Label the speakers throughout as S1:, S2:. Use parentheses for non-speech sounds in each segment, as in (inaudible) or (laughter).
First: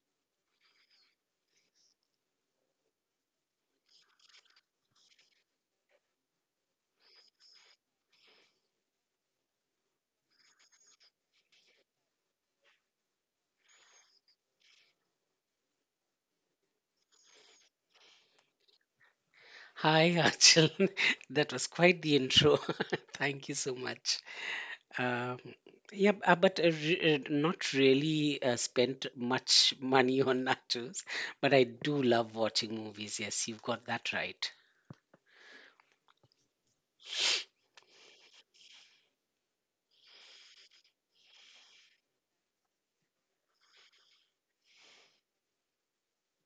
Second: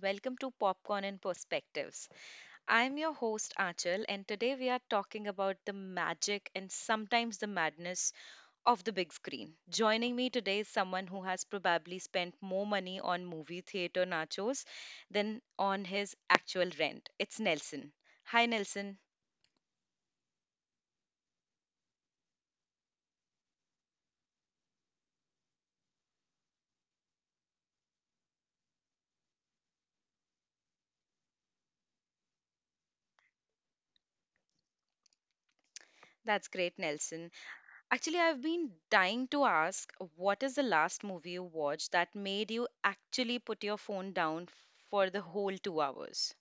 S1: welcome to Popcorn and Perspectives. I'm your host Achal, and today we are talking about the magic and sometimes the madness of the big screen. Joining me today is someone who has probably spent more money on movie theater nachos than on his actual rent. It's Nelson. Hi Nelson.
S2: Hi, Achal. (laughs) That was quite the intro. (laughs) Thank you so much. Um, not really spent much (laughs) money on nachos, but I do love watching movies. Yes, you've got that right.
S1: That's great, Nelson. Actually, I've been dying to ask what is the last movie you watched that made you actually put your phone down for the whole 2 hours?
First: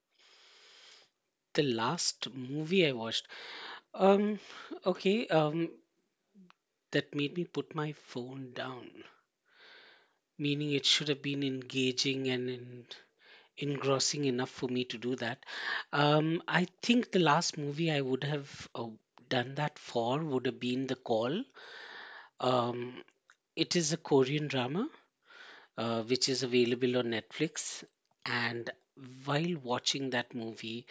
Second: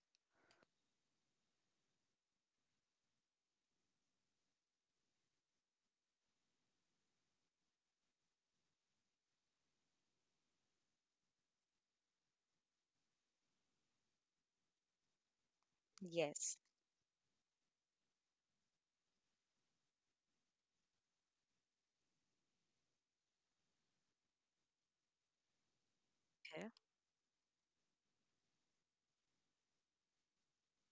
S2: The last movie I watched, um, okay, um, that made me put my phone down, meaning it should have been engaging and in engrossing enough for me to do that.
S1: Yes.
S2: I think the last movie I would have done that for would have been The Call. Um, it is a Korean drama which is
S1: Okay.
S2: available on Netflix. And while watching that movie,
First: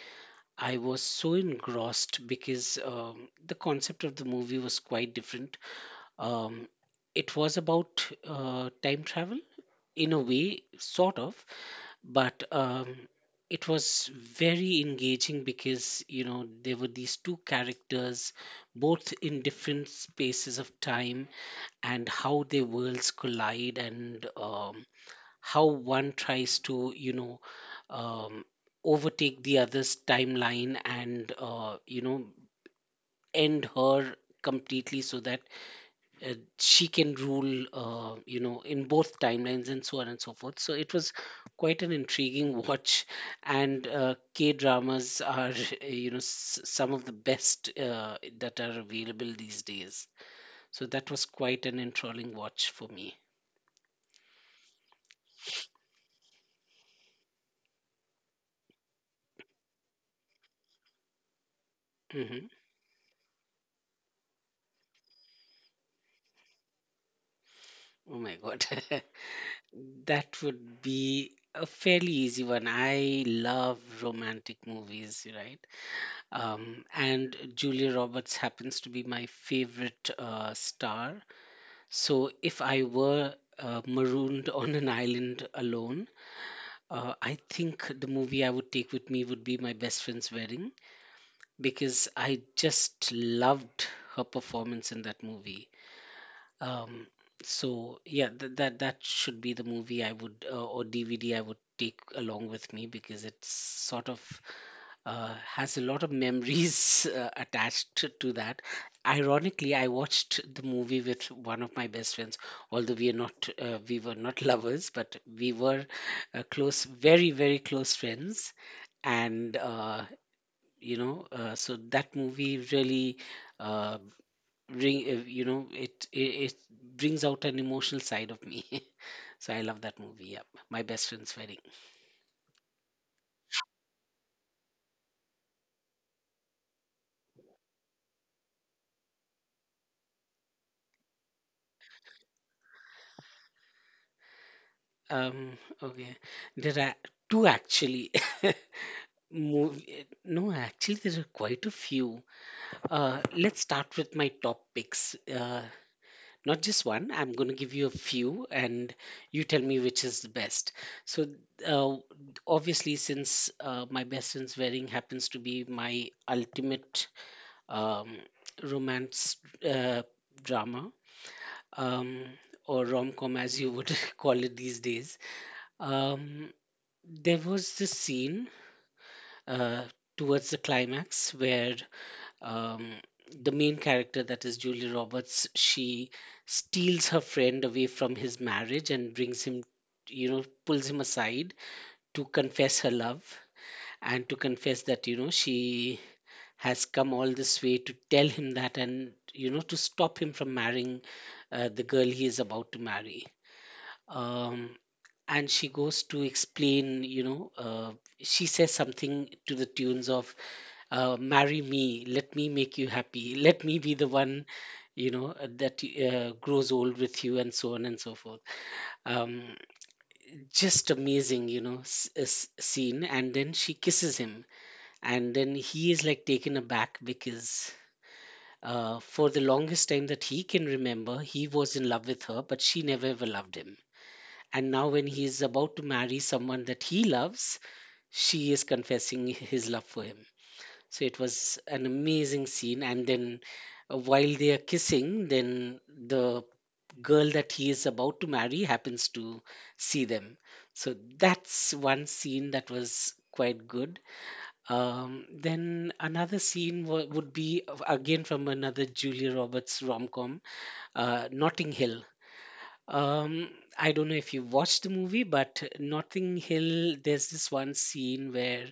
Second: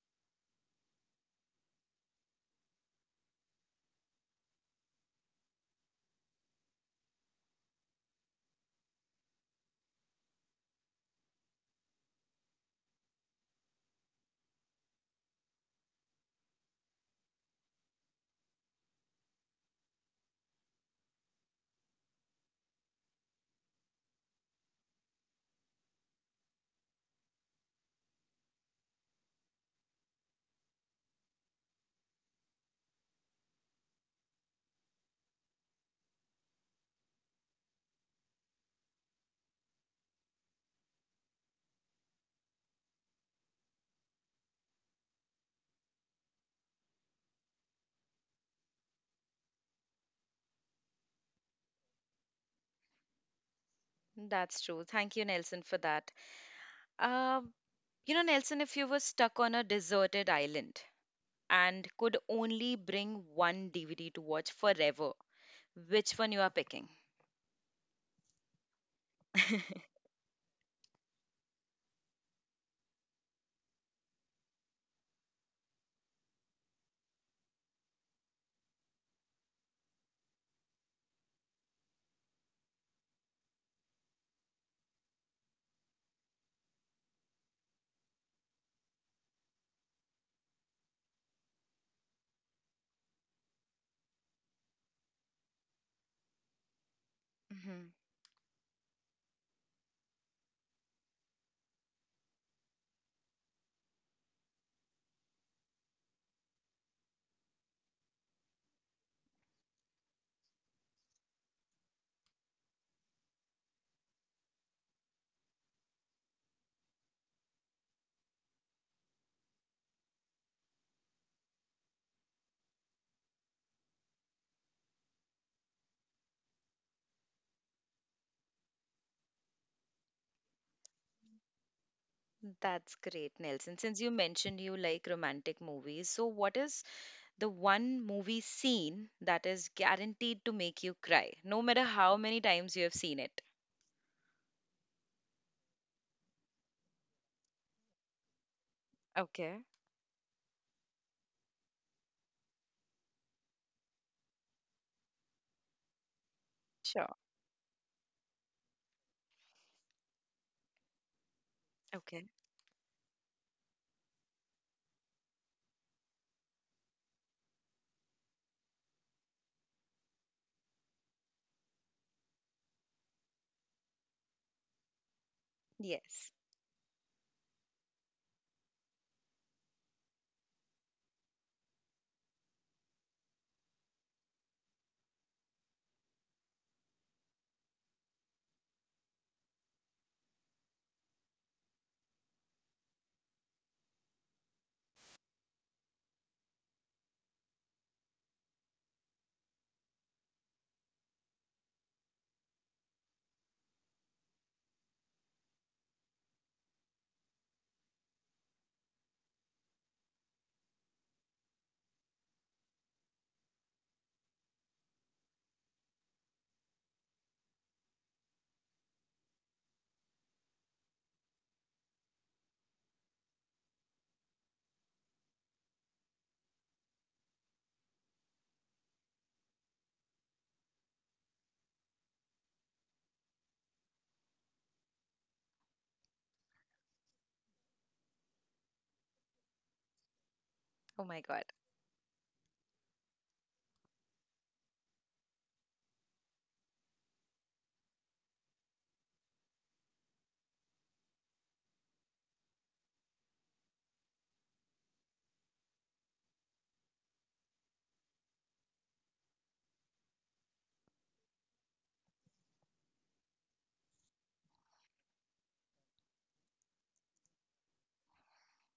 S2: I was so engrossed because the concept of the movie was quite different. Um, it was about time travel in a way, sort of, but it was very engaging because you know there were these two characters both in different spaces of time and how their worlds collide and how one tries to you know um, overtake the other's timeline and you know end her completely so that she can rule you know in both timelines and so on and so forth so it was quite an intriguing (laughs) watch and k dramas are (laughs) you know some of the best that are available these days so that was quite an enthralling watch for me.
S1: That's true. Thank you, Nelson, for that. Uh, you know, Nelson, if you were stuck on a deserted island and could
S2: Hmm.
S1: only bring one DVD to watch forever, which one you are picking? (laughs)
S2: Oh my god. (laughs) That would be a fairly easy one. I love romantic movies, right? And Julia Roberts happens to be my favorite star. So, if I were marooned (laughs) on an island alone, I think the movie I would take with me would be My Best Friend's Wedding because I just loved her performance in that movie. Um,
S1: Mhm.
S2: so, yeah, that should be the movie I would or DVD I would take along with me because it's sort of has a lot of memories (laughs) attached to that. Ironically, I watched the movie with one of my best friends. Although we are not, we were not (laughs) lovers, but we were close, very very close friends. And you know, so that movie really, uh, bring, you know, it brings out an emotional side of me. (laughs) So I love that movie. Yeah, my best friend's wedding.
S1: That's great, Nelson. Since you mentioned you like romantic movies, so what is the one movie scene that is guaranteed to make you cry, no matter how many times you have seen it?
S2: Okay, there are two actually. (laughs)
S1: Okay,
S2: Movie, no, actually, there are quite a few. Let's start with my top picks. Not just
S1: sure.
S2: one, I'm going to give you a few and you tell me which is the best. So, uh,
S1: Okay.
S2: obviously, since My Best Friend's Wedding happens to be my ultimate um, romance uh, drama um, or rom com, as you would (laughs) call it these days,
S1: Yes.
S2: um, there was this scene uh, towards the climax where um, the main character that is Julia Roberts, she steals her friend away from his marriage and brings him, you know, pulls him aside to confess her love and to confess that, you know, she has come all this way to tell him that and, you know, to stop him from marrying the girl he is about to marry. Um, and she goes to explain, you know, she says something to the tunes of marry me, let me make you happy, let me be the one, you know, that grows old with you and so on and so forth. um, just amazing, you know, scene, and then she kisses him, and then he is like taken aback because for the longest time that he can remember he was in love with her but she never ever loved him, and now when he is about to marry someone that he loves, she is confessing his love for him.
S1: Oh
S2: So
S1: my
S2: it
S1: God.
S2: was an amazing scene. And then while they are kissing, then the girl that he is about to marry happens to see them. So that's one scene that was quite good. Then another scene would be again from another Julia Roberts rom com, Notting Hill. Um, I don't know if you watched the movie, but Notting Hill, there's this one scene where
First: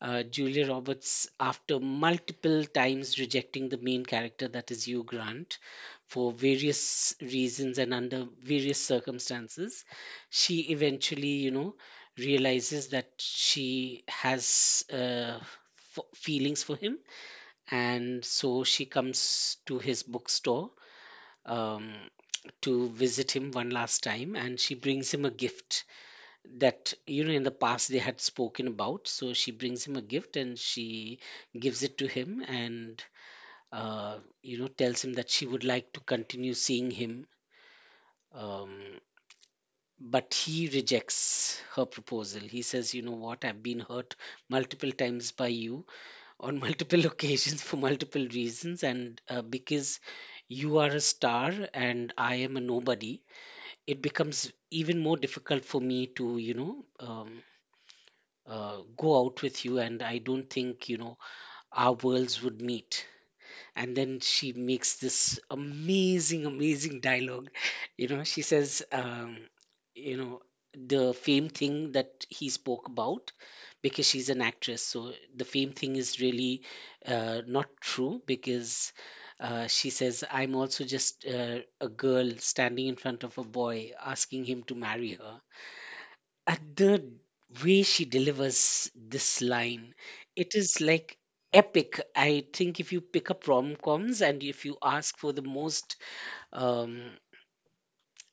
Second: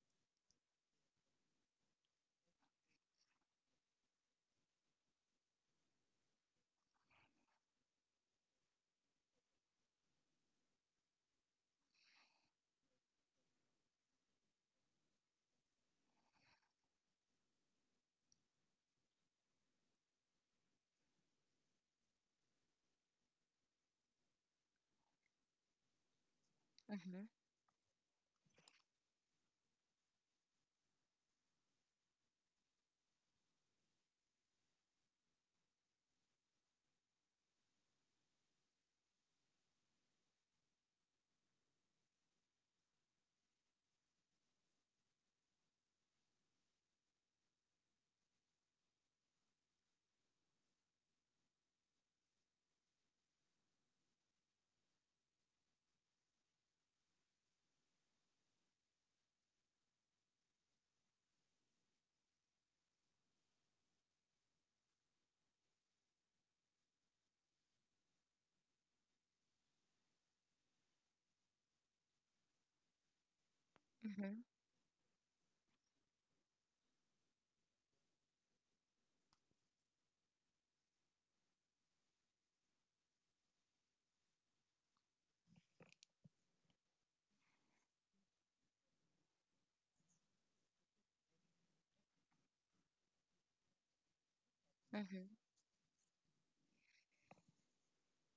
S2: Julia Roberts, after multiple times rejecting the main character, that is Hugh Grant, for various reasons and under various circumstances, she eventually, you know, realizes that she has feelings for him. And so she comes to his bookstore um, to visit him one last time and she brings him a gift that
S1: Mm-hmm.
S2: you know in the past they had spoken about, so she brings him a gift and she gives it to him and you know tells him that she would like to continue seeing him, um, but he rejects her proposal. He says, you know what, I've been hurt multiple times by you on multiple (laughs) occasions for multiple reasons, and because you are a star and I am a nobody, it becomes even more difficult for me to, you know, go out with you, and I don't think, you know, our worlds would meet. And then she makes this amazing amazing dialogue. (laughs) You know, she says, you know, the fame thing that he spoke about, because she's an actress, so the fame thing is really not true, because she says, I'm also just a girl standing in front of a boy asking him to marry her. At the way she delivers this line, it is like epic. I think if you pick up rom-coms and if you ask
S1: Mm-hmm.
S2: for the most um,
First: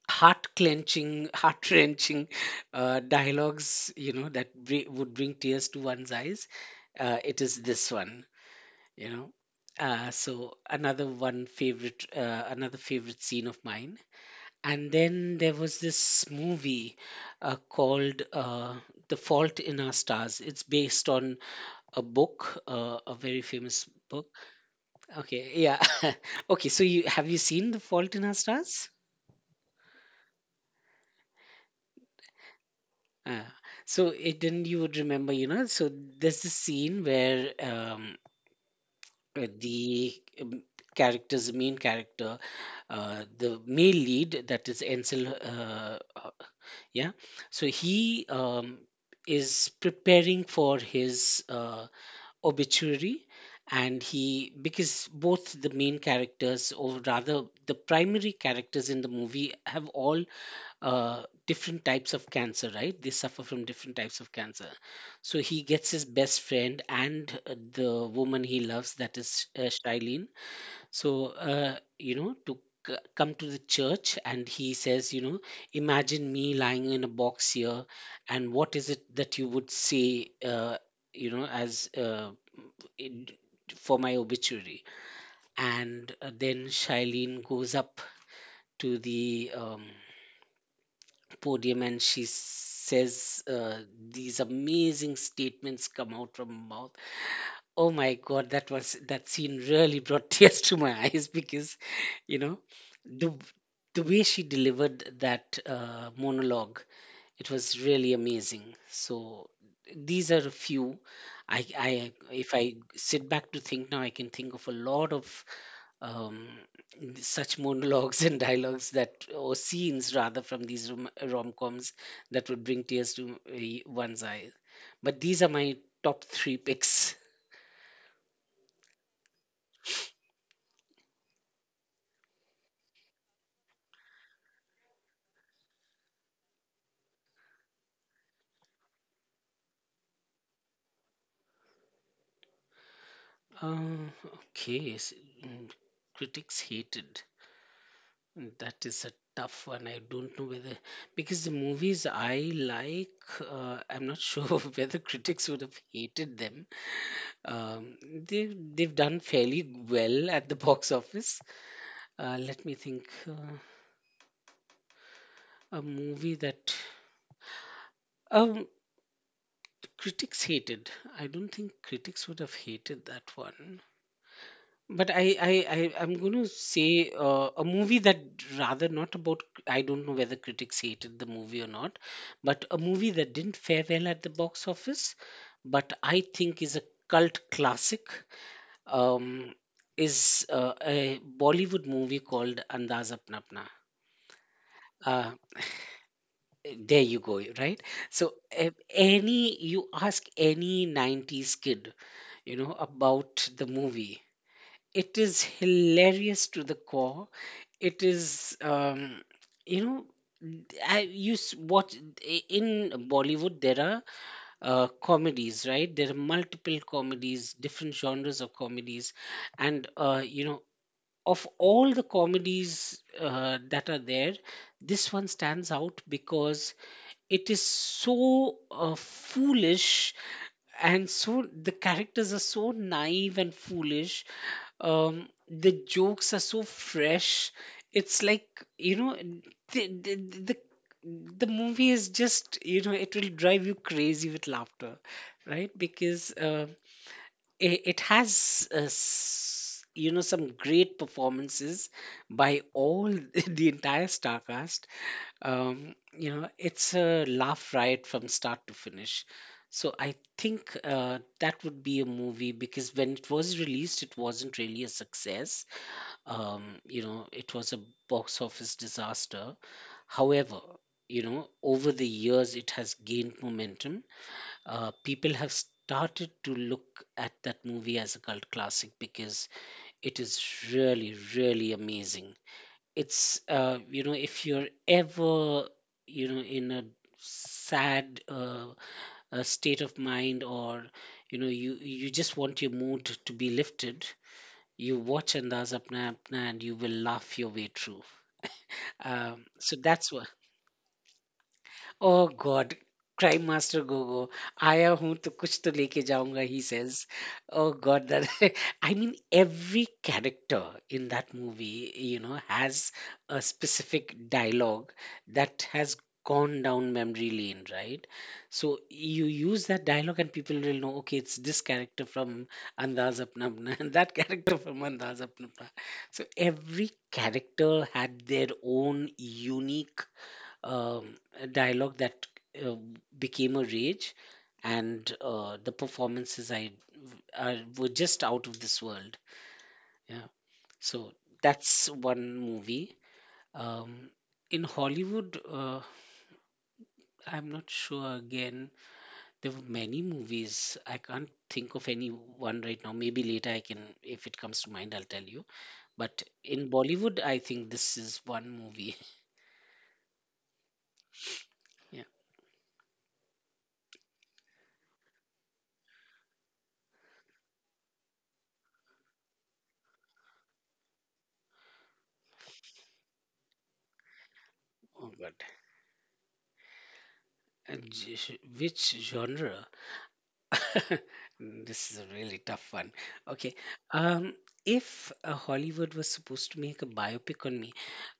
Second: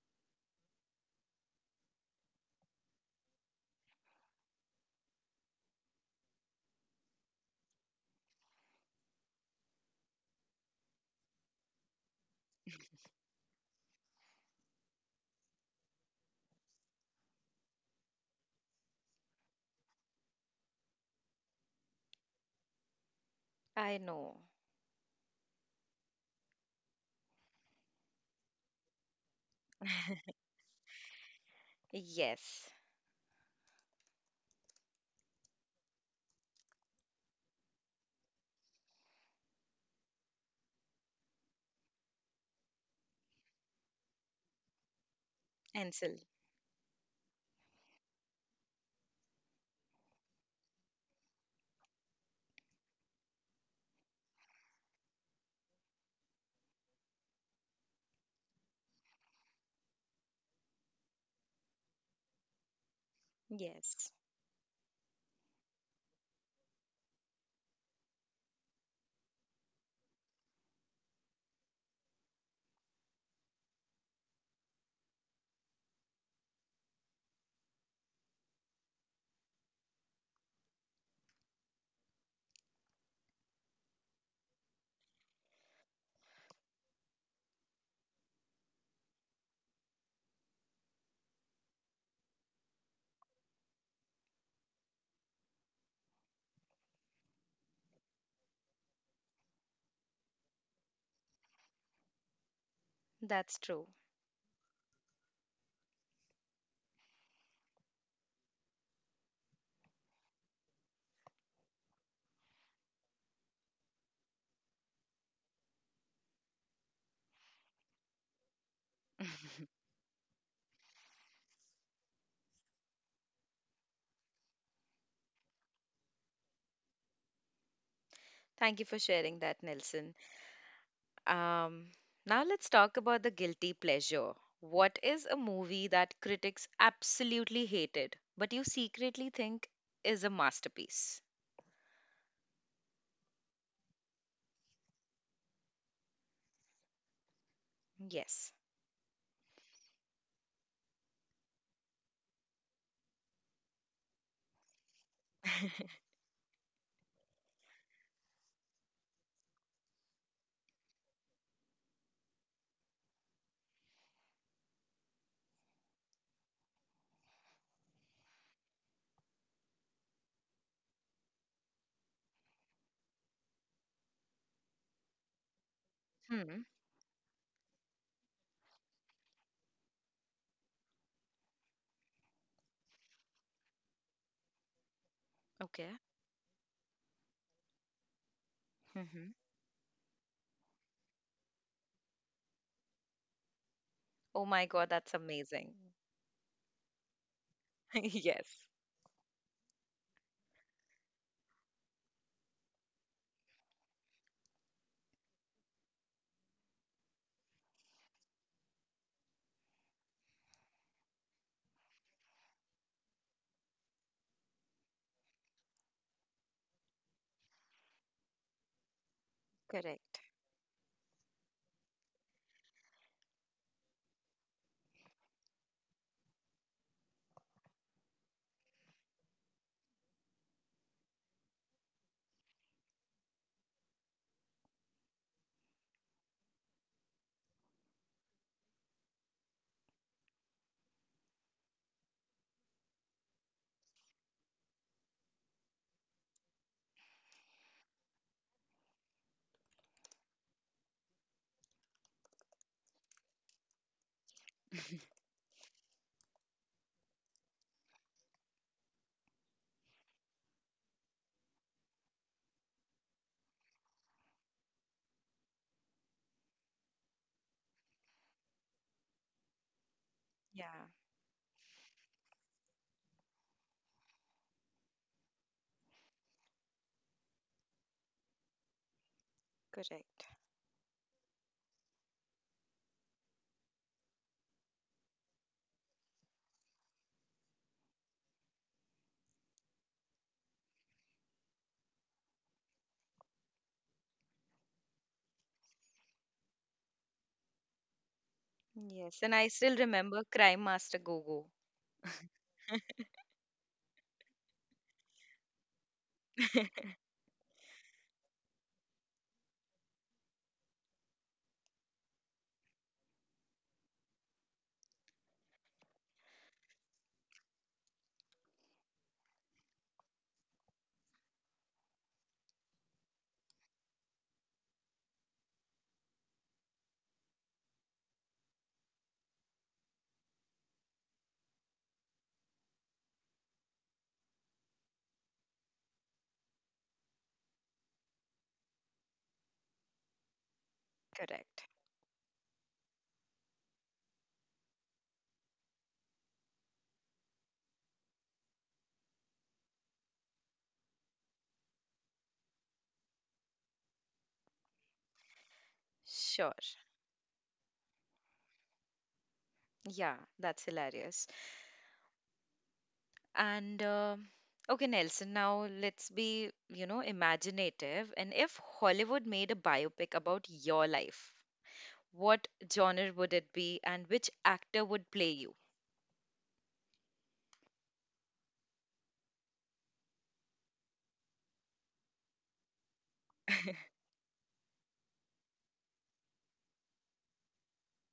S2: heart clenching, heart wrenching (laughs) dialogues, you know, that would bring tears to one's eyes, it is this one, you know. So another one favorite, another favorite scene of mine. And then there was this movie called The Fault in Our Stars. It's based on a book, a very famous
S1: I
S2: book.
S1: know.
S2: Okay, yeah. (laughs) Okay, so you have you seen The Fault in Our Stars?
S1: Yes.
S2: Uh, so it, then you would remember, you know. So there's this scene where the um, characters, the main character, the male lead, that is Ansel,
S1: Ansel.
S2: yeah, so he is preparing for his obituary, and he, because both the main characters, or rather the primary characters in the movie have all different types of cancer, right, they suffer from different
S1: Yes.
S2: types of cancer. So he gets his best friend and the woman he loves, that is Shailene, so, you know, to come to the church, and he says, you know, imagine me lying in a box here, and what is it that you would say, you know, as in, for my obituary? And then Shailene goes up to the podium and she says, these amazing statements come out from her mouth. Oh my God, that was, that scene really brought (laughs) tears to my eyes because, you know, the
S1: That's true.
S2: the way she delivered that monologue, it was really amazing. So these are a few. I If I sit back to think now, I can think of a lot of um, such monologues (laughs) and dialogues that, or scenes rather, from these rom-coms that would bring tears to one's eye. But these are my top three picks.
S1: Thank you for sharing that, Nelson. Um, Now let's talk about the guilty pleasure. What is a movie that critics absolutely hated, but you secretly think is a masterpiece?
S2: Uh, okay, s- mm, critics hated.
S1: Yes.
S2: That is a tough one. I don't know whether, because the movies I like, I'm not sure (laughs) whether critics would have hated them. Um, they they've done fairly well at the box office. Let me think. Uh, a movie that um critics hated. I don't think critics would have hated that one. But I'm going to
S1: Hmm.
S2: say a movie that, rather not about. I don't know whether critics hated the movie or not, but a movie that didn't fare well at the box office,
S1: Okay.
S2: but I think is a cult classic.
S1: Hmm.
S2: Um, is a Bollywood movie called Andaz Apna Apna.
S1: Oh my God, that's
S2: Uh,
S1: amazing. (laughs)
S2: there you go, right? So
S1: Yes.
S2: any, you ask any '90s kid, you know, about the movie. It is hilarious to the core. It is you know n- I use what in Bollywood there are comedies, right? There are multiple comedies, different genres of comedies, and uh,
S1: Correct.
S2: you know of all the comedies that are there, this one stands out because it is so foolish, and so the characters are so naive and foolish. The jokes are so fresh. It's like, you know the, the, the the movie is just, it will drive you crazy with laughter, right? Because it has some great performances by all (laughs) the entire star cast. It's a laugh riot from start to finish. So I think that would be a movie, because when it was released it wasn't really a success. It was a box office disaster. However,
S1: Yeah.
S2: you know, over the years it has gained momentum. People have started to look at that movie as a cult classic because it
S1: Correct.
S2: is really, really amazing. It's you know if you're ever, you know, in a sad state of mind, or you know, you just want your mood to be lifted, you watch Andaz Apna Apna and you will laugh your way through.
S1: Yes. And I
S2: So
S1: still
S2: that's what
S1: remember Crime Master Gogo.
S2: Oh God, Crime Master Gogo, आया हूं तो कुछ तो लेके जाऊंगा, he says.
S1: (laughs)
S2: Oh God, that. (laughs) Every character in that movie, has a specific dialogue that has gone down memory lane, right? So you use that dialogue and people will know, okay, it's this character from Andaz Apna Apna and (laughs) that character from Andaz Apna Apna. So every character had their own unique a dialogue that uh, became a rage, and the performances were just out of this world. Yeah, so
S1: Correct.
S2: that's one movie. Um, in Hollywood, I'm not sure. Again, there were many movies. I can't think of any one right now. Maybe later I can, if it comes to mind, I'll tell you. But
S1: Sure.
S2: in Bollywood, I think this is one movie.
S1: Yeah, that's hilarious.
S2: (laughs) Yeah.
S1: And okay, Nelson, now let's be, you know, imaginative. And if Hollywood made a biopic about your life, what genre would it be and which actor
S2: Oh
S1: would
S2: God.
S1: play you?
S2: Which genre? (laughs) This is a really tough one. Okay.
S1: (laughs)
S2: Um, if Hollywood was supposed to make a biopic on me,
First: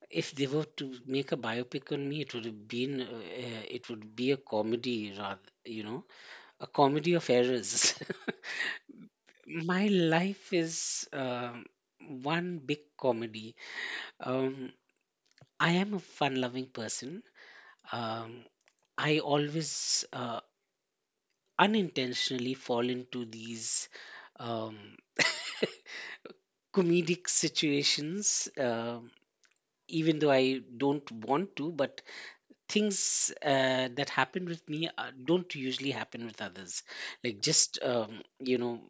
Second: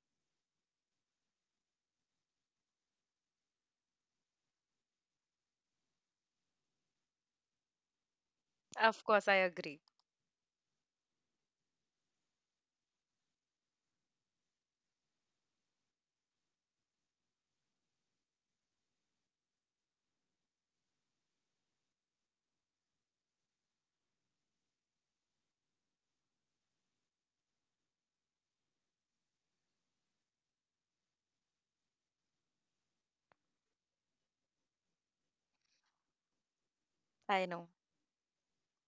S2: if they were to make a biopic on me, it would have been, it would be a comedy rather, you know, a comedy of errors.
S1: Of course, I
S2: (laughs)
S1: agree.
S2: My life is one big comedy. Um, I am a fun-loving person. Um, I always unintentionally fall into these. Um, Comedic situations, even though I don't want to, but things that happen with me don't usually happen with others. Like
S1: I know.
S2: just,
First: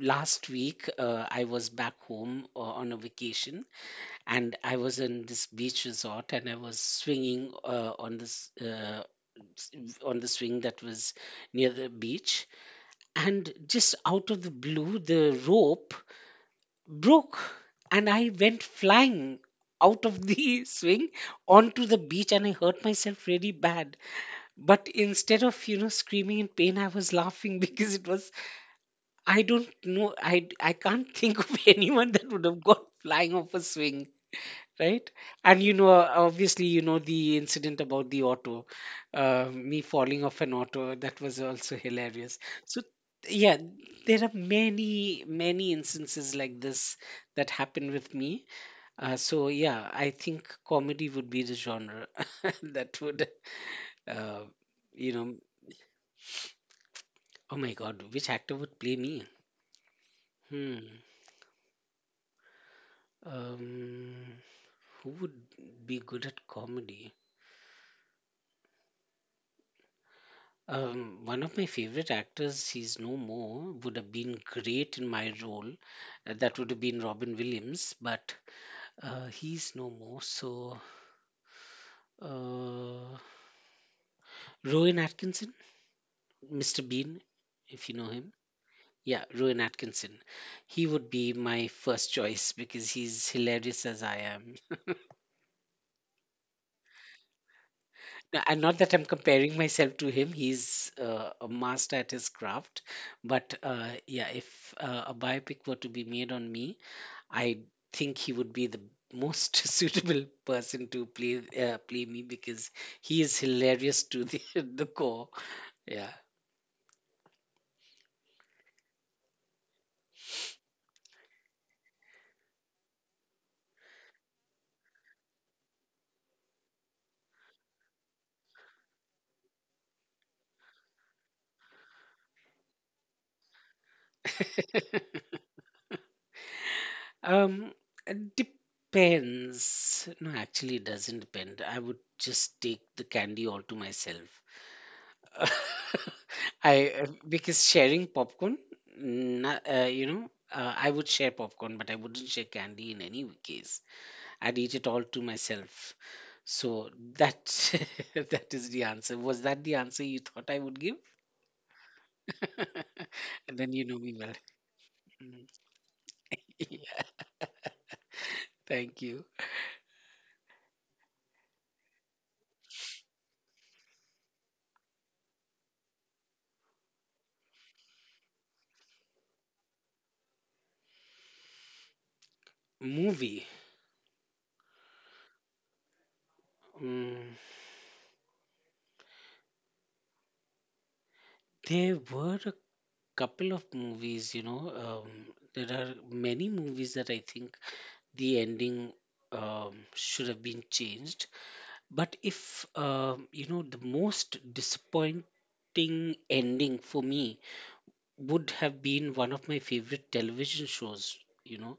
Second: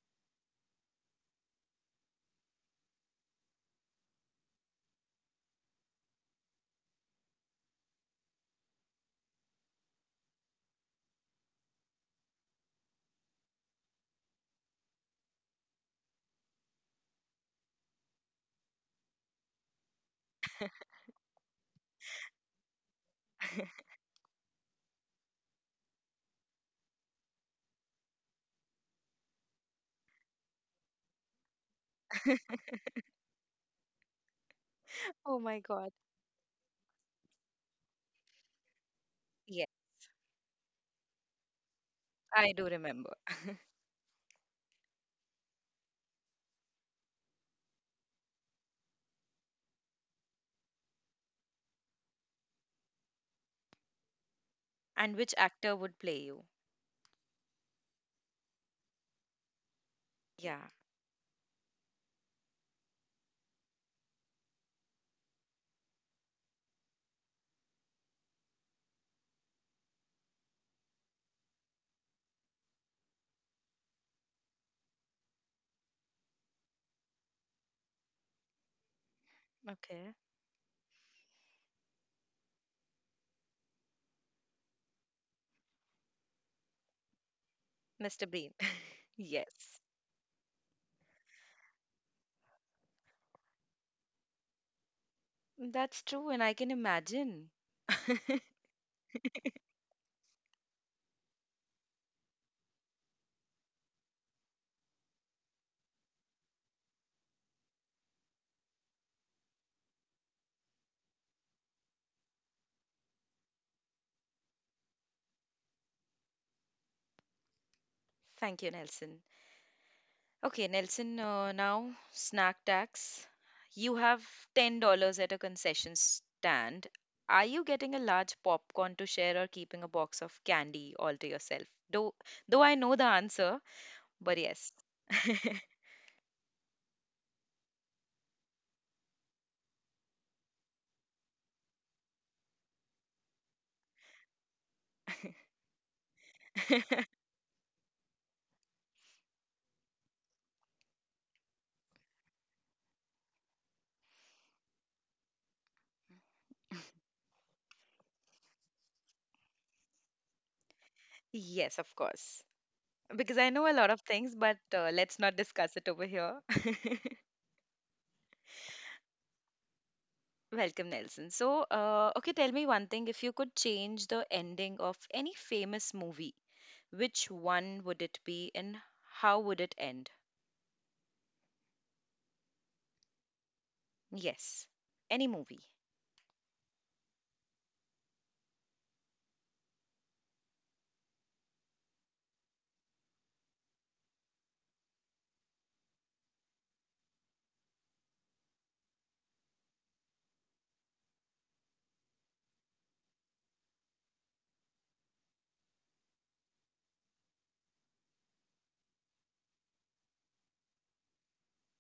S2: last week I was back home on a vacation, and I was in this beach resort and I was swinging on this on the swing that was near the beach, and just out of the blue the rope broke and I went flying out of the (laughs) swing onto the beach, and I hurt myself really bad. But instead of, you know, screaming in pain I was laughing, (laughs) because it was, I don't know, I can't think of (laughs) anyone that would have
S1: (laughs)
S2: gone flying off a swing, right?
S1: Oh my
S2: And you know,
S1: God.
S2: obviously, you know the incident about the auto,
S1: Yes,
S2: me falling off an auto. That was also hilarious.
S1: I do
S2: So
S1: remember.
S2: yeah, there are many, many instances like this that happen with me. So yeah, I think comedy would be the genre (laughs) that would, uh, you
S1: And
S2: know,
S1: which actor would play you?
S2: oh my God, which actor would play me?
S1: Yeah.
S2: Hmm. Um, who would be good at comedy? One of my favorite actors, he's no more, would have been great in my role. That would have been Robin Williams, but he's no
S1: Okay.
S2: more. So, uh, Rowan Atkinson, Mr. Bean, if you know
S1: Mr.
S2: him.
S1: Bean. (laughs)
S2: Yeah, Rowan
S1: Yes,
S2: Atkinson. He would be my first choice because he's hilarious as I am.
S1: that's true. And I can imagine. (laughs)
S2: And not that I'm comparing myself to him, he's a master at his craft. But yeah, if a biopic were to be made on me, I think he would be the most (laughs) suitable person to play play me because he is hilarious to the, (laughs) the core. Yeah.
S1: Thank you, Nelson. Okay, Nelson, now snack tax. You have $10 at a concession stand. Are you getting a large popcorn to share or keeping a box of candy all to yourself? Though, though I know the answer, but yes. (laughs)
S2: (laughs) Um, it depends. No, actually, it doesn't depend. I would just take the candy all to myself. (laughs) I, because sharing popcorn, I would share popcorn, but I wouldn't share candy in any case. I did it all to myself. So that, (laughs) that is the answer. Was that the answer you thought I would give?
S1: Yes, of course. Because I
S2: (laughs)
S1: know a
S2: Then you
S1: lot of
S2: know me
S1: things,
S2: well.
S1: but let's not
S2: Mm,
S1: discuss it over here.
S2: (laughs) yeah, thank you.
S1: (laughs) Welcome, Nelson. So, okay, tell me one thing. If you could change the ending of any famous movie, which one would it be and how would it end?
S2: Movie.
S1: Yes. Any movie.
S2: Mm, there were a couple of movies, you know. Um, there are many movies that I think the ending should have been changed. But if, the most disappointing ending for me would have been one of my favorite television shows. You know,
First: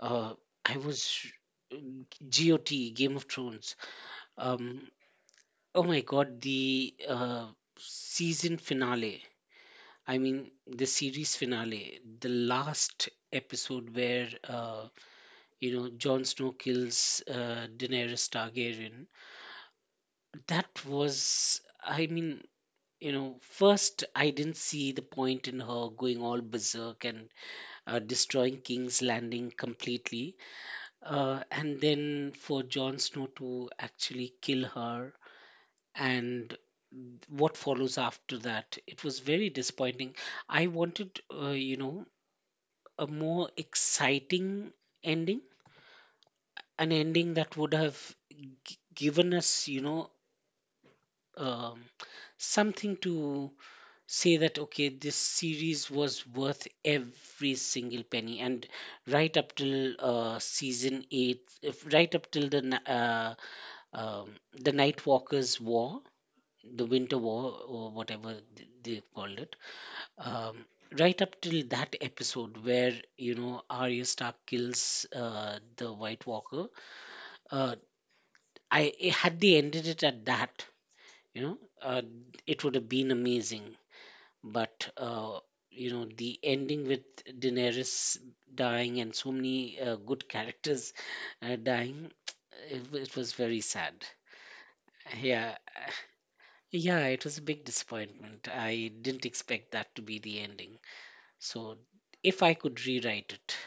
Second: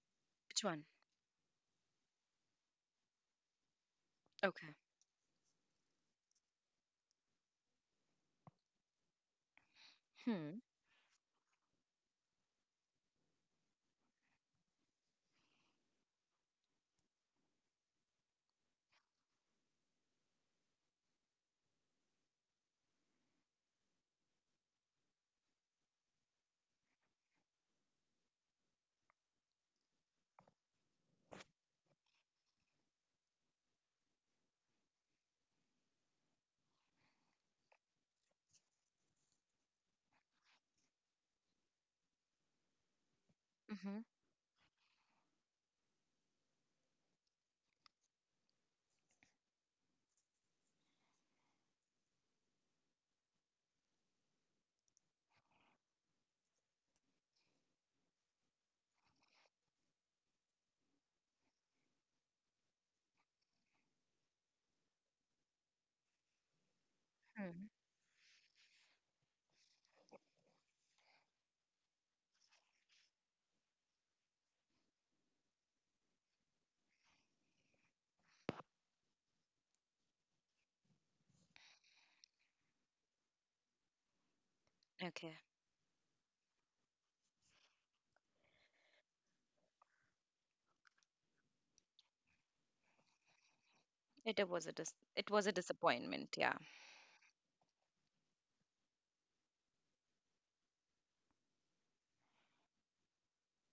S2: uh,
S1: Which
S2: I
S1: one?
S2: was GOT, Game of Thrones.
S1: Okay.
S2: Um, oh my God, the season finale. I mean,
S1: Hmm.
S2: the series finale, the last episode where, you know, Jon Snow kills Daenerys Targaryen. That was, I mean, you know, first I didn't see the point in her going all berserk and destroying King's Landing completely, and then for Jon Snow to actually kill her, and what follows after that. It was very disappointing. I wanted, a more
S1: Mm-hmm.
S2: exciting ending, an ending that would have given us, you know, um, something to say that okay, this series was worth every single penny. And right up till season 8, if right up till um, the night walkers war, the winter war
S1: Hmm.
S2: or whatever they called it, um, right up till that episode where, you know, Arya Stark kills the White Walker, uh, I had they ended it at that, you know, it would have been amazing. But
S1: Okay.
S2: the ending with Daenerys dying and so many good characters dying, (tsk) it was very sad.
S1: It it was a
S2: Yeah,
S1: disappointment. Yeah.
S2: yeah, it was a big disappointment. I didn't expect that to be the ending. So if I could rewrite it,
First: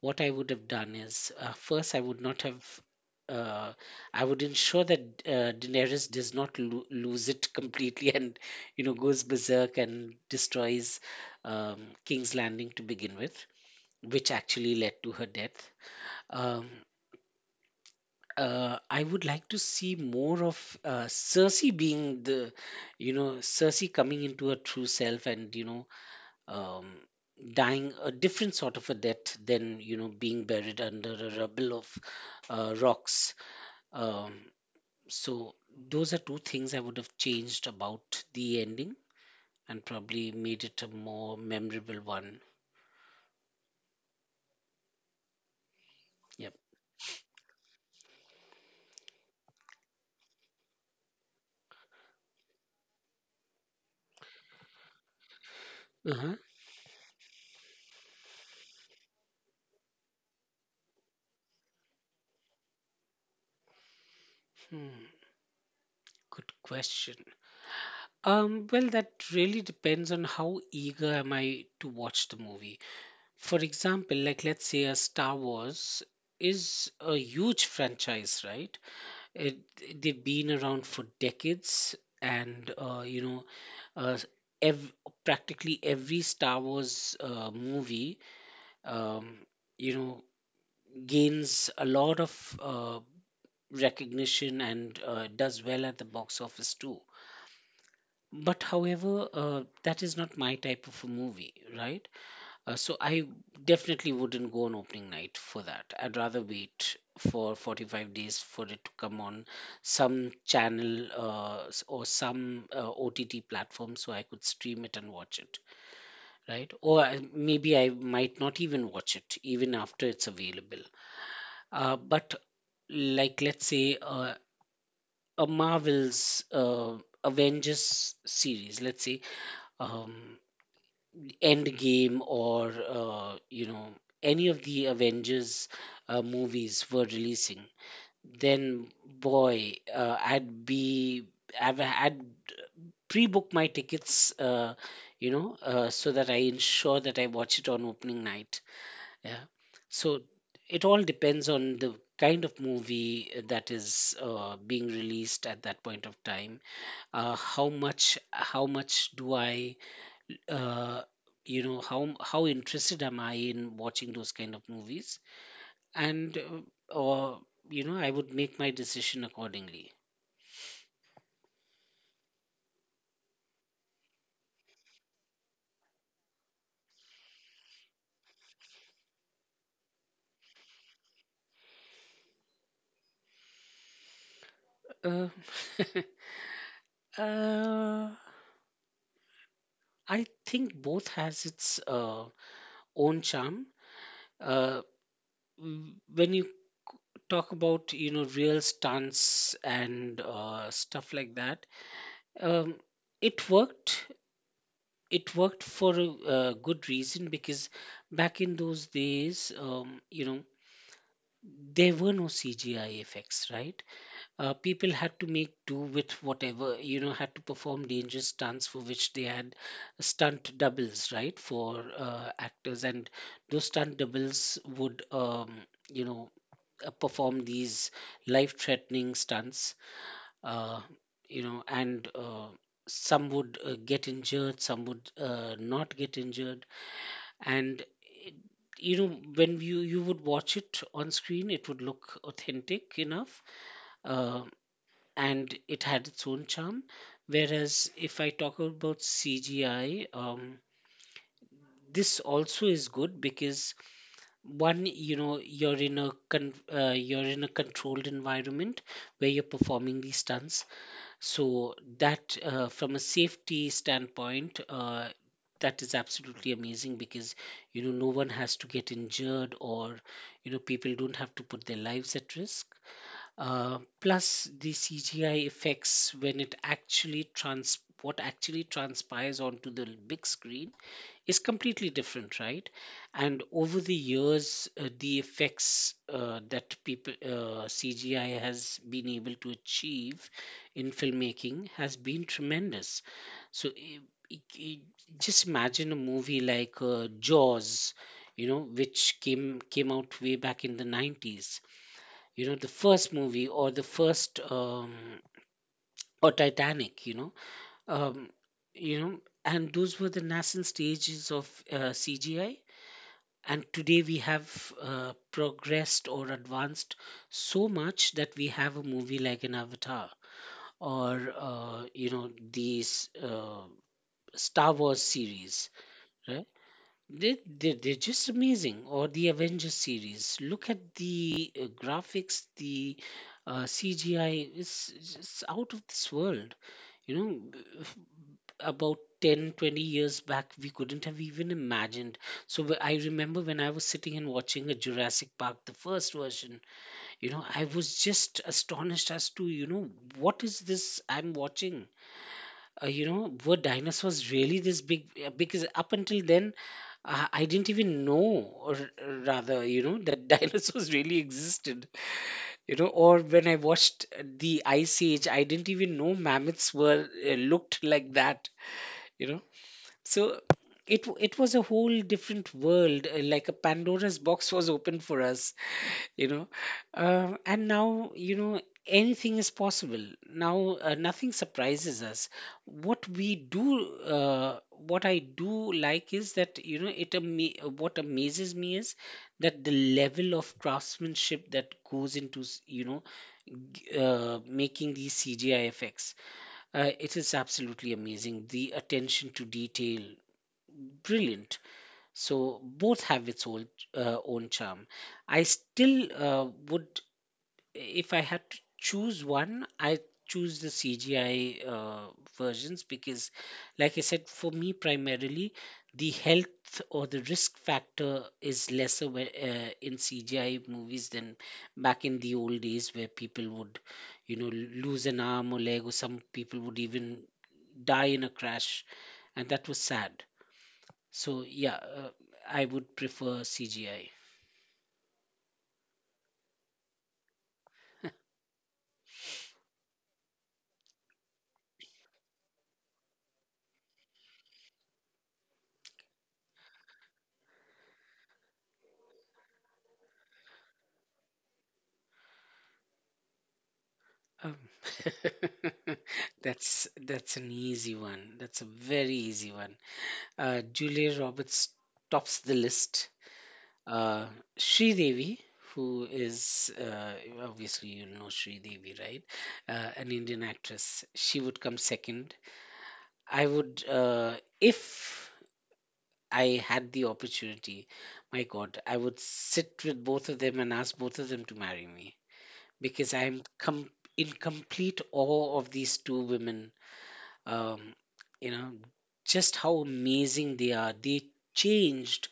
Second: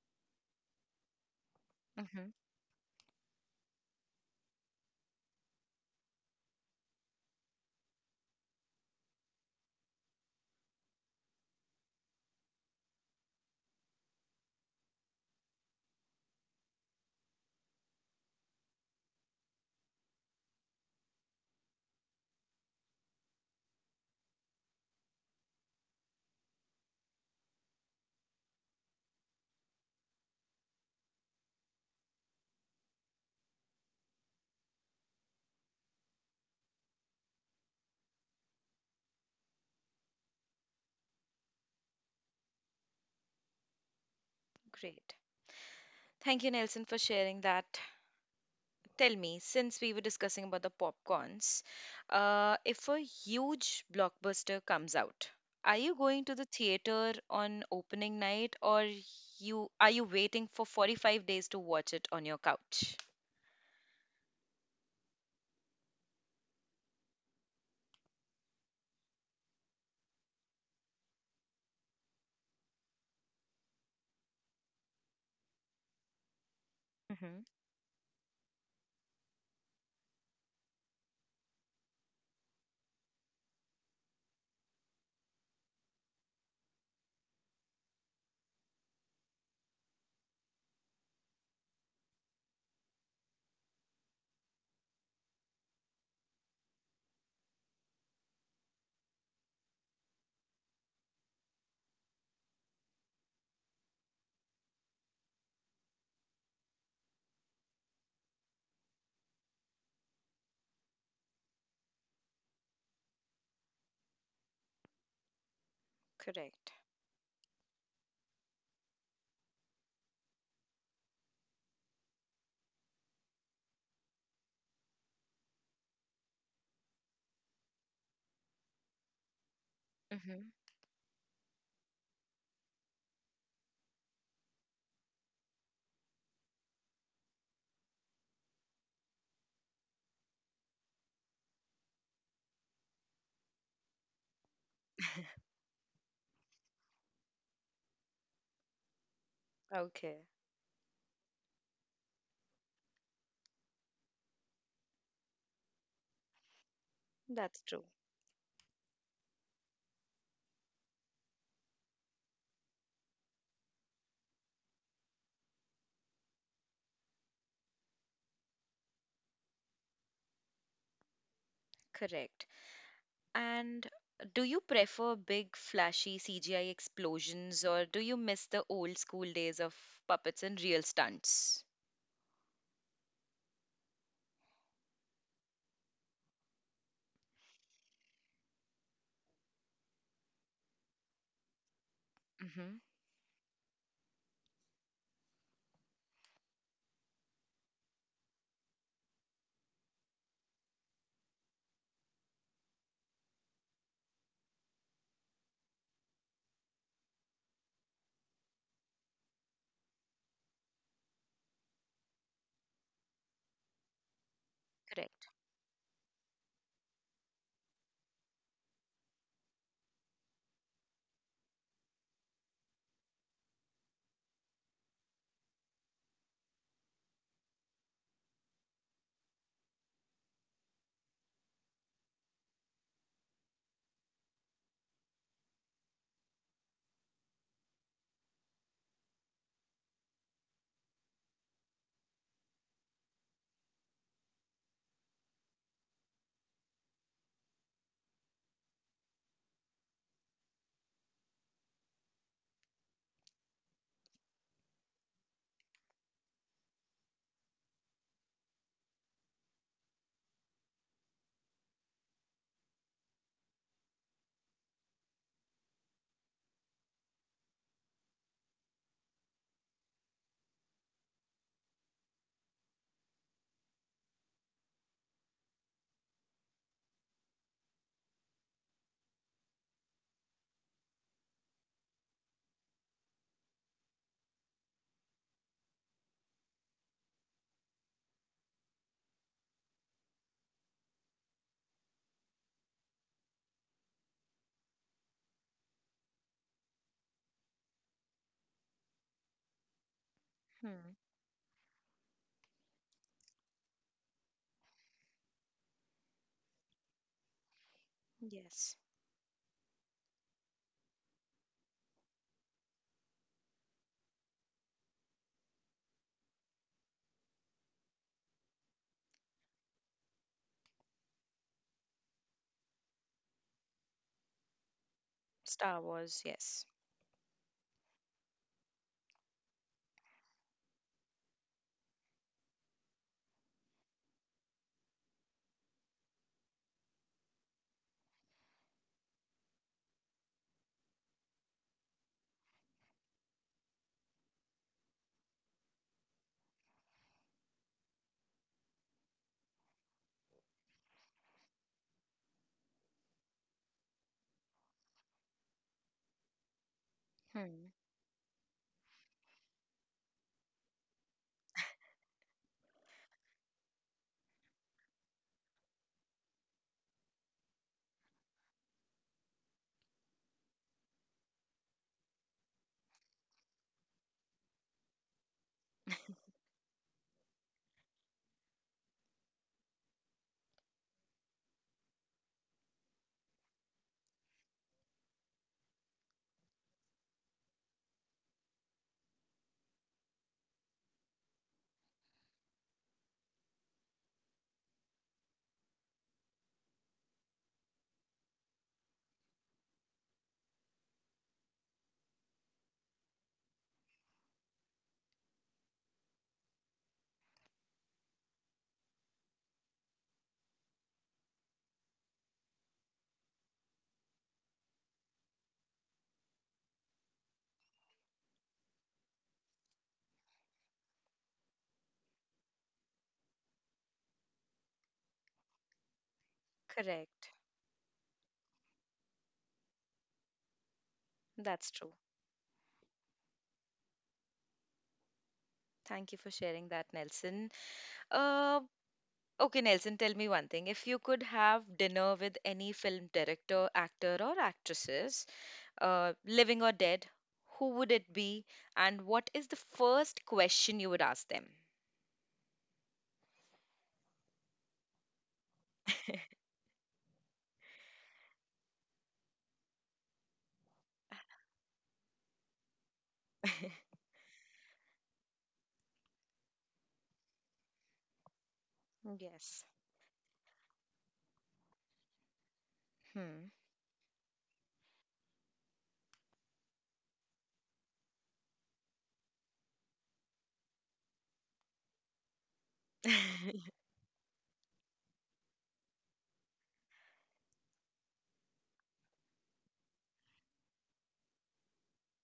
S2: what I would have done is, first I would
S1: Mm-hmm.
S2: not have, uh, I would ensure that Daenerys does not lose it completely (laughs) and you know goes berserk and destroys um, King's Landing to begin with, which actually led to her death. Um, I would like to see more of Cersei being the, you know, Cersei coming into her true self, and you know, um, dying a different sort of a death than, you know, being buried under a rubble of rocks. Um, so those are two things I would have changed about the ending, and probably made it a more memorable one.
S1: Great. Thank you,
S2: Yep.
S1: Nelson, for sharing that. Tell me, since we were discussing about the popcorns, if a huge blockbuster comes out, are you going to
S2: Uh-huh.
S1: the theater on opening night, or you are you waiting for 45 days to watch it on your couch?
S2: Hmm. Good question. Um, well, that really depends on how eager am I to watch the movie. For example, like let's say a Star Wars is a
S1: Mm-hmm.
S2: huge franchise, right? It, they've been around for decades, and uh, s- ev- practically every Star Wars movie, um, you know, gains a lot of recognition, and does well at the box office too. But however, that is not my type of a movie, right? So I definitely wouldn't go on opening night for that. I'd rather wait for 45 days for it to come on some channel, or some OTT platform, so I could stream it and watch it,
S1: Correct.
S2: right? Or I, maybe I might not even watch it even after it's available. But like let's say a Marvel's Avengers series, let's say.
S1: Mm-hmm.
S2: Um, Endgame, or any of the Avengers movies were releasing, then boy, I'd pre-book my tickets, so that I ensure that I watch it on opening night. Yeah,
S1: Okay.
S2: so it all depends on the kind of movie that is being released at that point of time.
S1: That's true.
S2: How much do I, uh, you know, how interested am I in watching those kind of movies, and or you know, I would make my decision accordingly.
S1: Correct. And do you prefer big, flashy CGI explosions, or do you miss the old school days of puppets and real stunts?
S2: uh, (laughs) uh, I think both has its
S1: Mm-hmm.
S2: own charm. uh, when you talk about, you know, real stunts and stuff like that, um, it worked, it worked for a good reason, because back in those days, there were no CGI effects, right? People had
S1: Correct.
S2: to make do with whatever, you know, had to perform dangerous stunts for which they had stunt doubles, right, for actors. And those stunt doubles would, you know, perform these life threatening stunts, uh, you know, and some would get injured, some would not get injured, and it, you know, when you, would watch it on screen it would look authentic enough. uh, and it had its own charm. Whereas if I talk about CGI, this also is good because, one, you know, you're in a you're in a controlled environment where you're performing these stunts, so that, from a safety standpoint, that is absolutely amazing because, you know, no one has to get injured, or you know, people don't have to put their lives at risk. Plus the CGI effects when it actually trans what actually transpires onto the big screen is completely different, right? And over the years, the effects that people CGI has been able to achieve in filmmaking has been tremendous. So i i- i- just imagine a movie like Jaws, you know, which came out way back in the
S1: Hmm.
S2: nineties. You know, the first movie or the first or Titanic. Um,
S1: Yes.
S2: you know, and those were the nascent stages of CGI, and today we have progressed or advanced so much that we have a movie like an Avatar, or you know these Star Wars series,
S1: Star Wars,
S2: right?
S1: yes.
S2: They're just amazing. Or the Avengers series, look at the graphics, the CGI is out of this world, you know. About 10 20 years back we couldn't have even imagined. I remember when I was sitting and watching a Jurassic Park, the first version. You know, I was just astonished as to, you know, what is this I'm watching? Were dinosaurs really this big? Because up until then I
S1: Hmm.
S2: didn't even know, or rather, you know, that (laughs) dinosaurs really existed. You know, or when I watched the Ice Age, I didn't even know mammoths were looked like that, you know. So it was a whole different world, like a Pandora's box was open for us, you know. And now, you know, anything is possible. Now nothing surprises us. What I do like is that, you know, what amazes me is that the level of craftsmanship that goes into making these CGI effects. It is absolutely amazing. The attention to detail, brilliant. So both have its own own charm. I still would, if I had to choose one, I choose the CGI versions, because, like I said, for me primarily, the health or the risk factor is lesser in CGI movies than back in the old days where people would, you know, lose an arm or leg, or some people would even
S1: Correct.
S2: die in a crash, and that was sad. So
S1: That's
S2: yeah,
S1: true.
S2: I would prefer CGI.
S1: Thank you for sharing that, Nelson. Uh, okay, Nelson, tell me one thing. If you could have dinner with any film director, actor, or actresses, living or dead, who would it be? And what is the first question you would ask them?
S2: Um, (laughs)
S1: (laughs)
S2: that's an easy one. That's a very easy one. Julia Roberts tops the list.
S1: (laughs)
S2: Uh, Sri Devi, who is, obviously, you know Sri Devi, right?
S1: Yes.
S2: An Indian actress. She would come second. I
S1: Hmm.
S2: would, uh, if I had the opportunity, my God, I would sit with both of them and ask both of them to marry me because
S1: (laughs)
S2: in complete awe of these two women. um, you know, just how amazing they are. They changed,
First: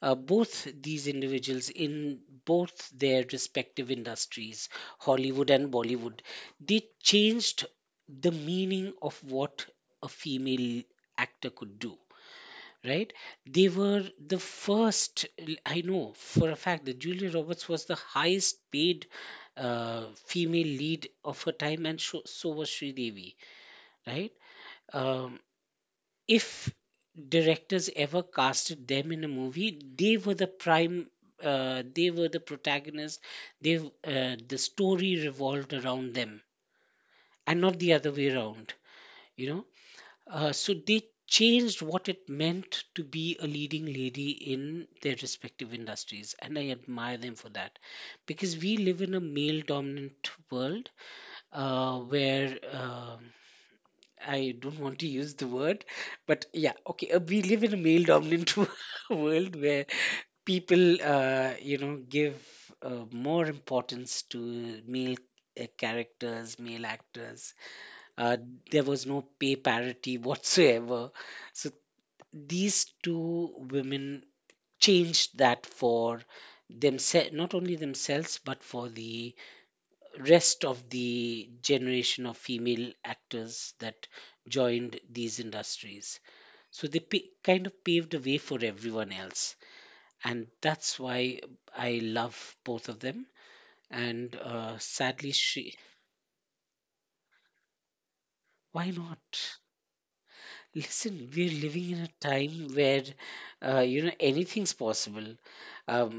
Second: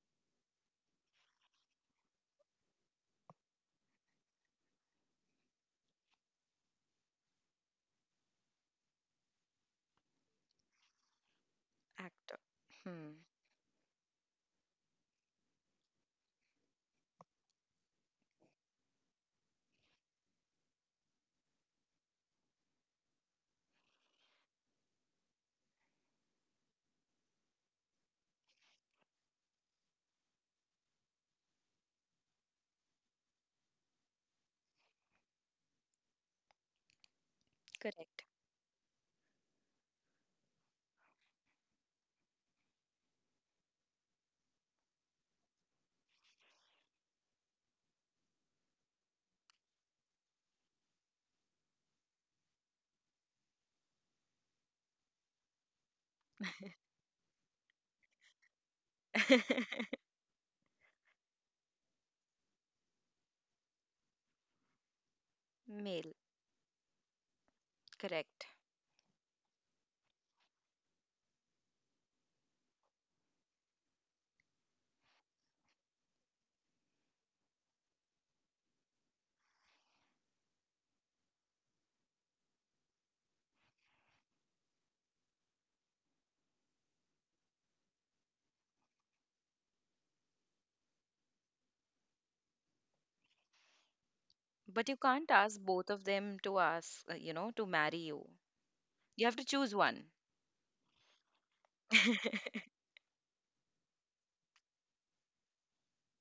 S2: both these individuals, in both their respective industries, Hollywood and Bollywood. They changed the meaning of what a female actor could do,
S1: Actor.
S2: right?
S1: Hmm.
S2: They were the first. I know for a fact that Julia Roberts was the highest paid female lead of her time, and so was Sridevi, right? Um, if directors ever casted them in a movie, they were the prime, they were the protagonist. The story revolved around them and not the other
S1: Correct.
S2: way around, you know. So they changed what it meant to be a leading lady in their respective industries, and I admire them for that because we live in a male dominant world, where I don't want to use the word, but yeah, okay. We live in a male dominant (laughs) world
S1: (laughs)
S2: where people, you know, give more importance to male
S1: Male.
S2: characters, male actors. Uh,
S1: Correct.
S2: there was no pay parity (laughs) whatsoever. So these two women changed that for themselves, not only themselves, but for the rest of the generation of female actors that joined these industries. So they kind of paved the way for everyone else. And that's why I love both of them. And
S1: But you can't
S2: sadly,
S1: ask
S2: she.
S1: both of them to ask, you know, to marry you.
S2: Why
S1: You have to
S2: not?
S1: choose one.
S2: Listen, we're living in a
S1: (laughs)
S2: time where, you know, anything's possible. Um,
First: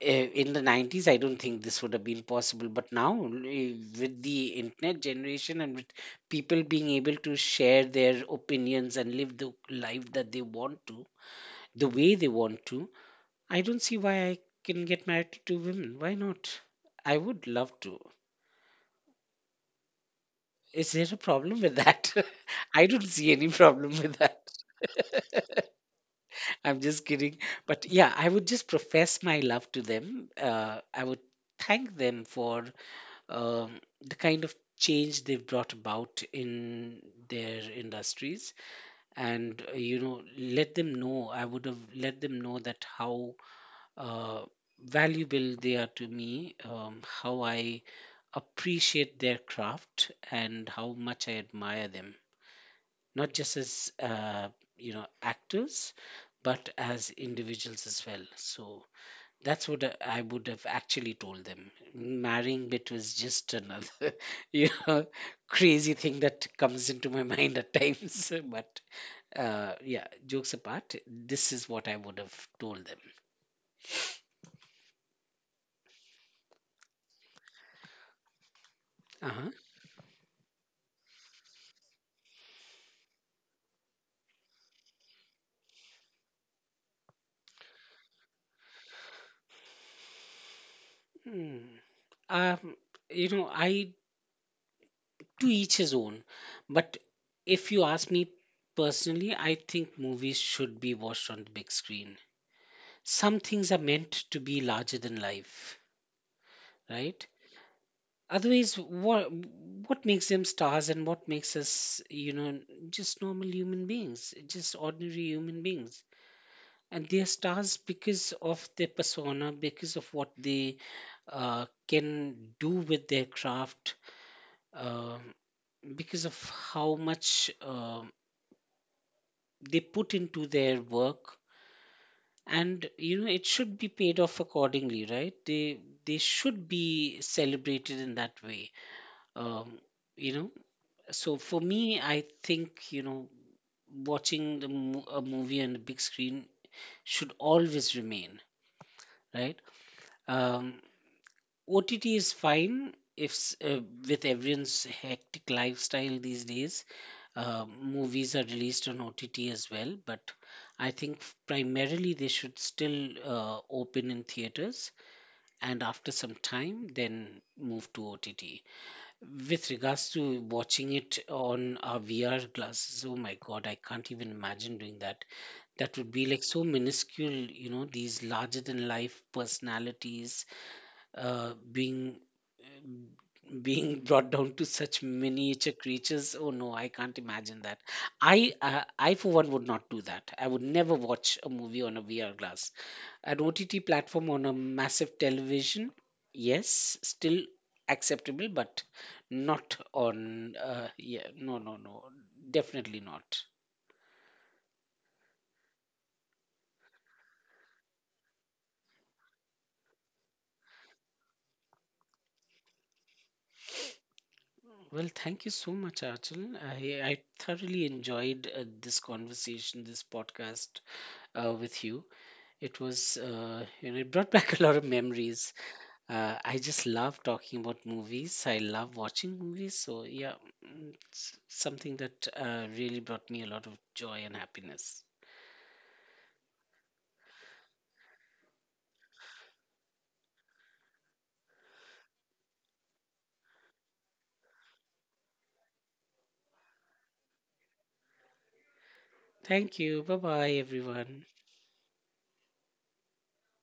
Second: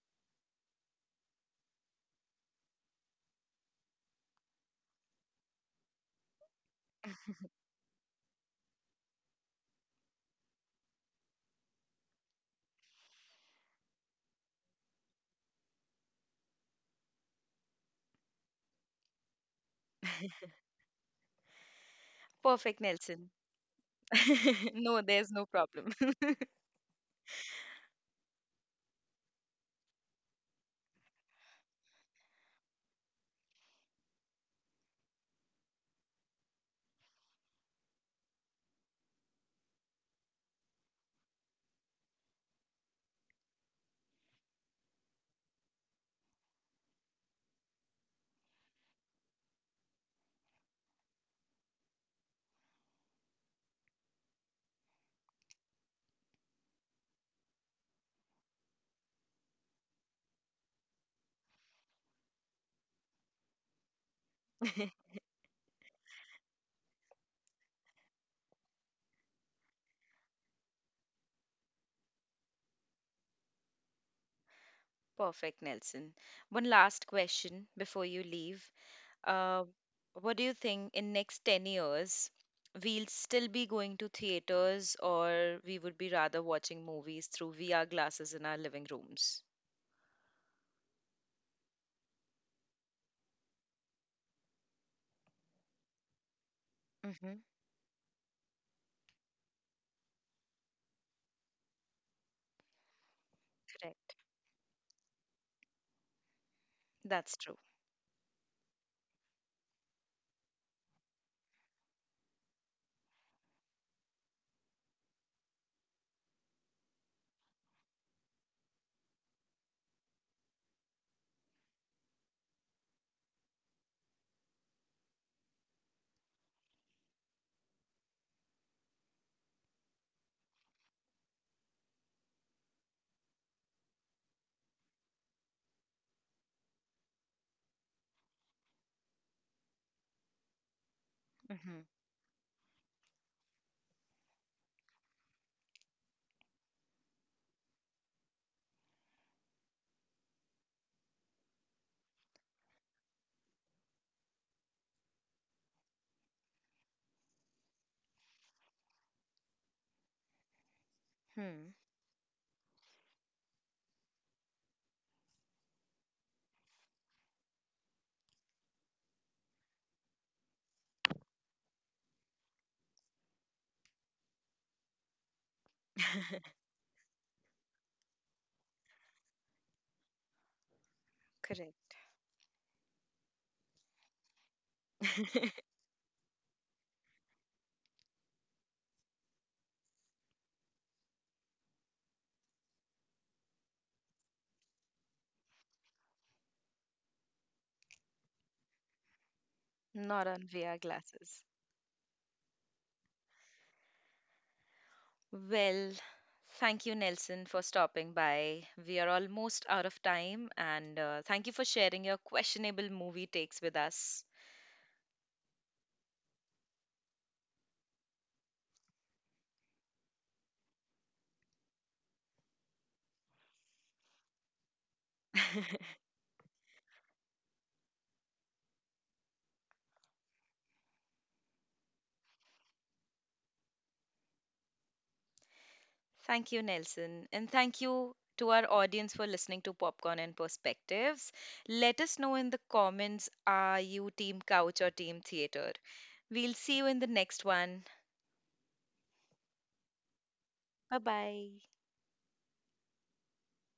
S2: in the 90s, I don't think this would have been possible. But now, with the internet generation, and with people being able to share their opinions and live the life that they want to, the way they want to, I don't see why I can get married to two women. Why not? I would love to. Is there a problem with that? (laughs) I
S1: Perfect,
S2: don't see
S1: Nelson.
S2: any problem with that.
S1: (laughs) No, there's no problem.
S2: I'm just kidding. But yeah, I would just profess my love to them. I would thank them for um, the kind of change they've brought about in their industries. And you know, let them know, I would have let them know that how uh, valuable they are to me. How I appreciate their craft and how much I admire them, not just as actors, but as individuals as well. So that's what I would have actually told them. Marrying bit was just another (laughs) you
S1: (laughs)
S2: know crazy thing that comes into my mind at times. (laughs) But yeah, jokes apart, this is what I would have told them.
S1: Perfect, Nelson. One last question before you leave.
S2: Uh-huh.
S1: Uh, what do you think in next 10 years we'll still be going to theaters or we would be rather watching movies through VR glasses in our living rooms?
S2: Hmm. um, you know, I, to each his own. But
S1: Mm-hmm.
S2: if you ask me personally, I think movies should be watched on the big screen. Some things are meant
S1: Correct.
S2: to be larger than life, right?
S1: That's true.
S2: Otherwise what makes them stars, and what makes us, you know, just normal human beings, just ordinary human beings? And they are stars because of their persona, because of what they can do with their craft, uh, because of how much they put into their work. And you know, it should be paid off accordingly, right? They should be celebrated in that way. um you know so for
S1: Mm-hmm.
S2: me, I think, you know, watching a movie on the big screen should always remain, right? um OTT is fine. If s- With everyone's hectic lifestyle these days, movies are released on OTT as well. But I think
S1: Hmm.
S2: primarily they should still open in theaters, and after some time, then move to OTT. With regards to watching it on our VR glasses, oh my God, I can't even imagine doing that. That would be like so minuscule, you know, these larger than life personalities
S1: (laughs)
S2: uh,
S1: Correct.
S2: being um, being brought down to such miniature creatures. Oh no, I can't imagine that. I for one would not do that. I would never watch a movie on a VR glass. An OTT platform on a massive television, yes, still acceptable, but not
S1: (laughs) Not on
S2: on,
S1: VR
S2: yeah,
S1: glasses.
S2: no. Definitely not.
S1: Well, thank you, Nelson, for stopping by. We are almost out of time, and thank you for sharing your questionable movie takes with us.
S2: Well, thank you so much, Achal. I thoroughly enjoyed this conversation, this podcast with you. It was, you know, it brought back (laughs) a lot of memories.
S1: (laughs)
S2: I just love talking about movies. I love watching movies. So, yeah, it's something that really brought me a lot of joy and happiness.
S1: Thank you, Nelson. And thank you to our audience for listening to Popcorn and Perspectives. Let us know in the comments are you Team Couch or Team Theater? We'll see you in the next one.
S2: Thank you. Bye bye,
S1: Bye
S2: everyone.
S1: bye.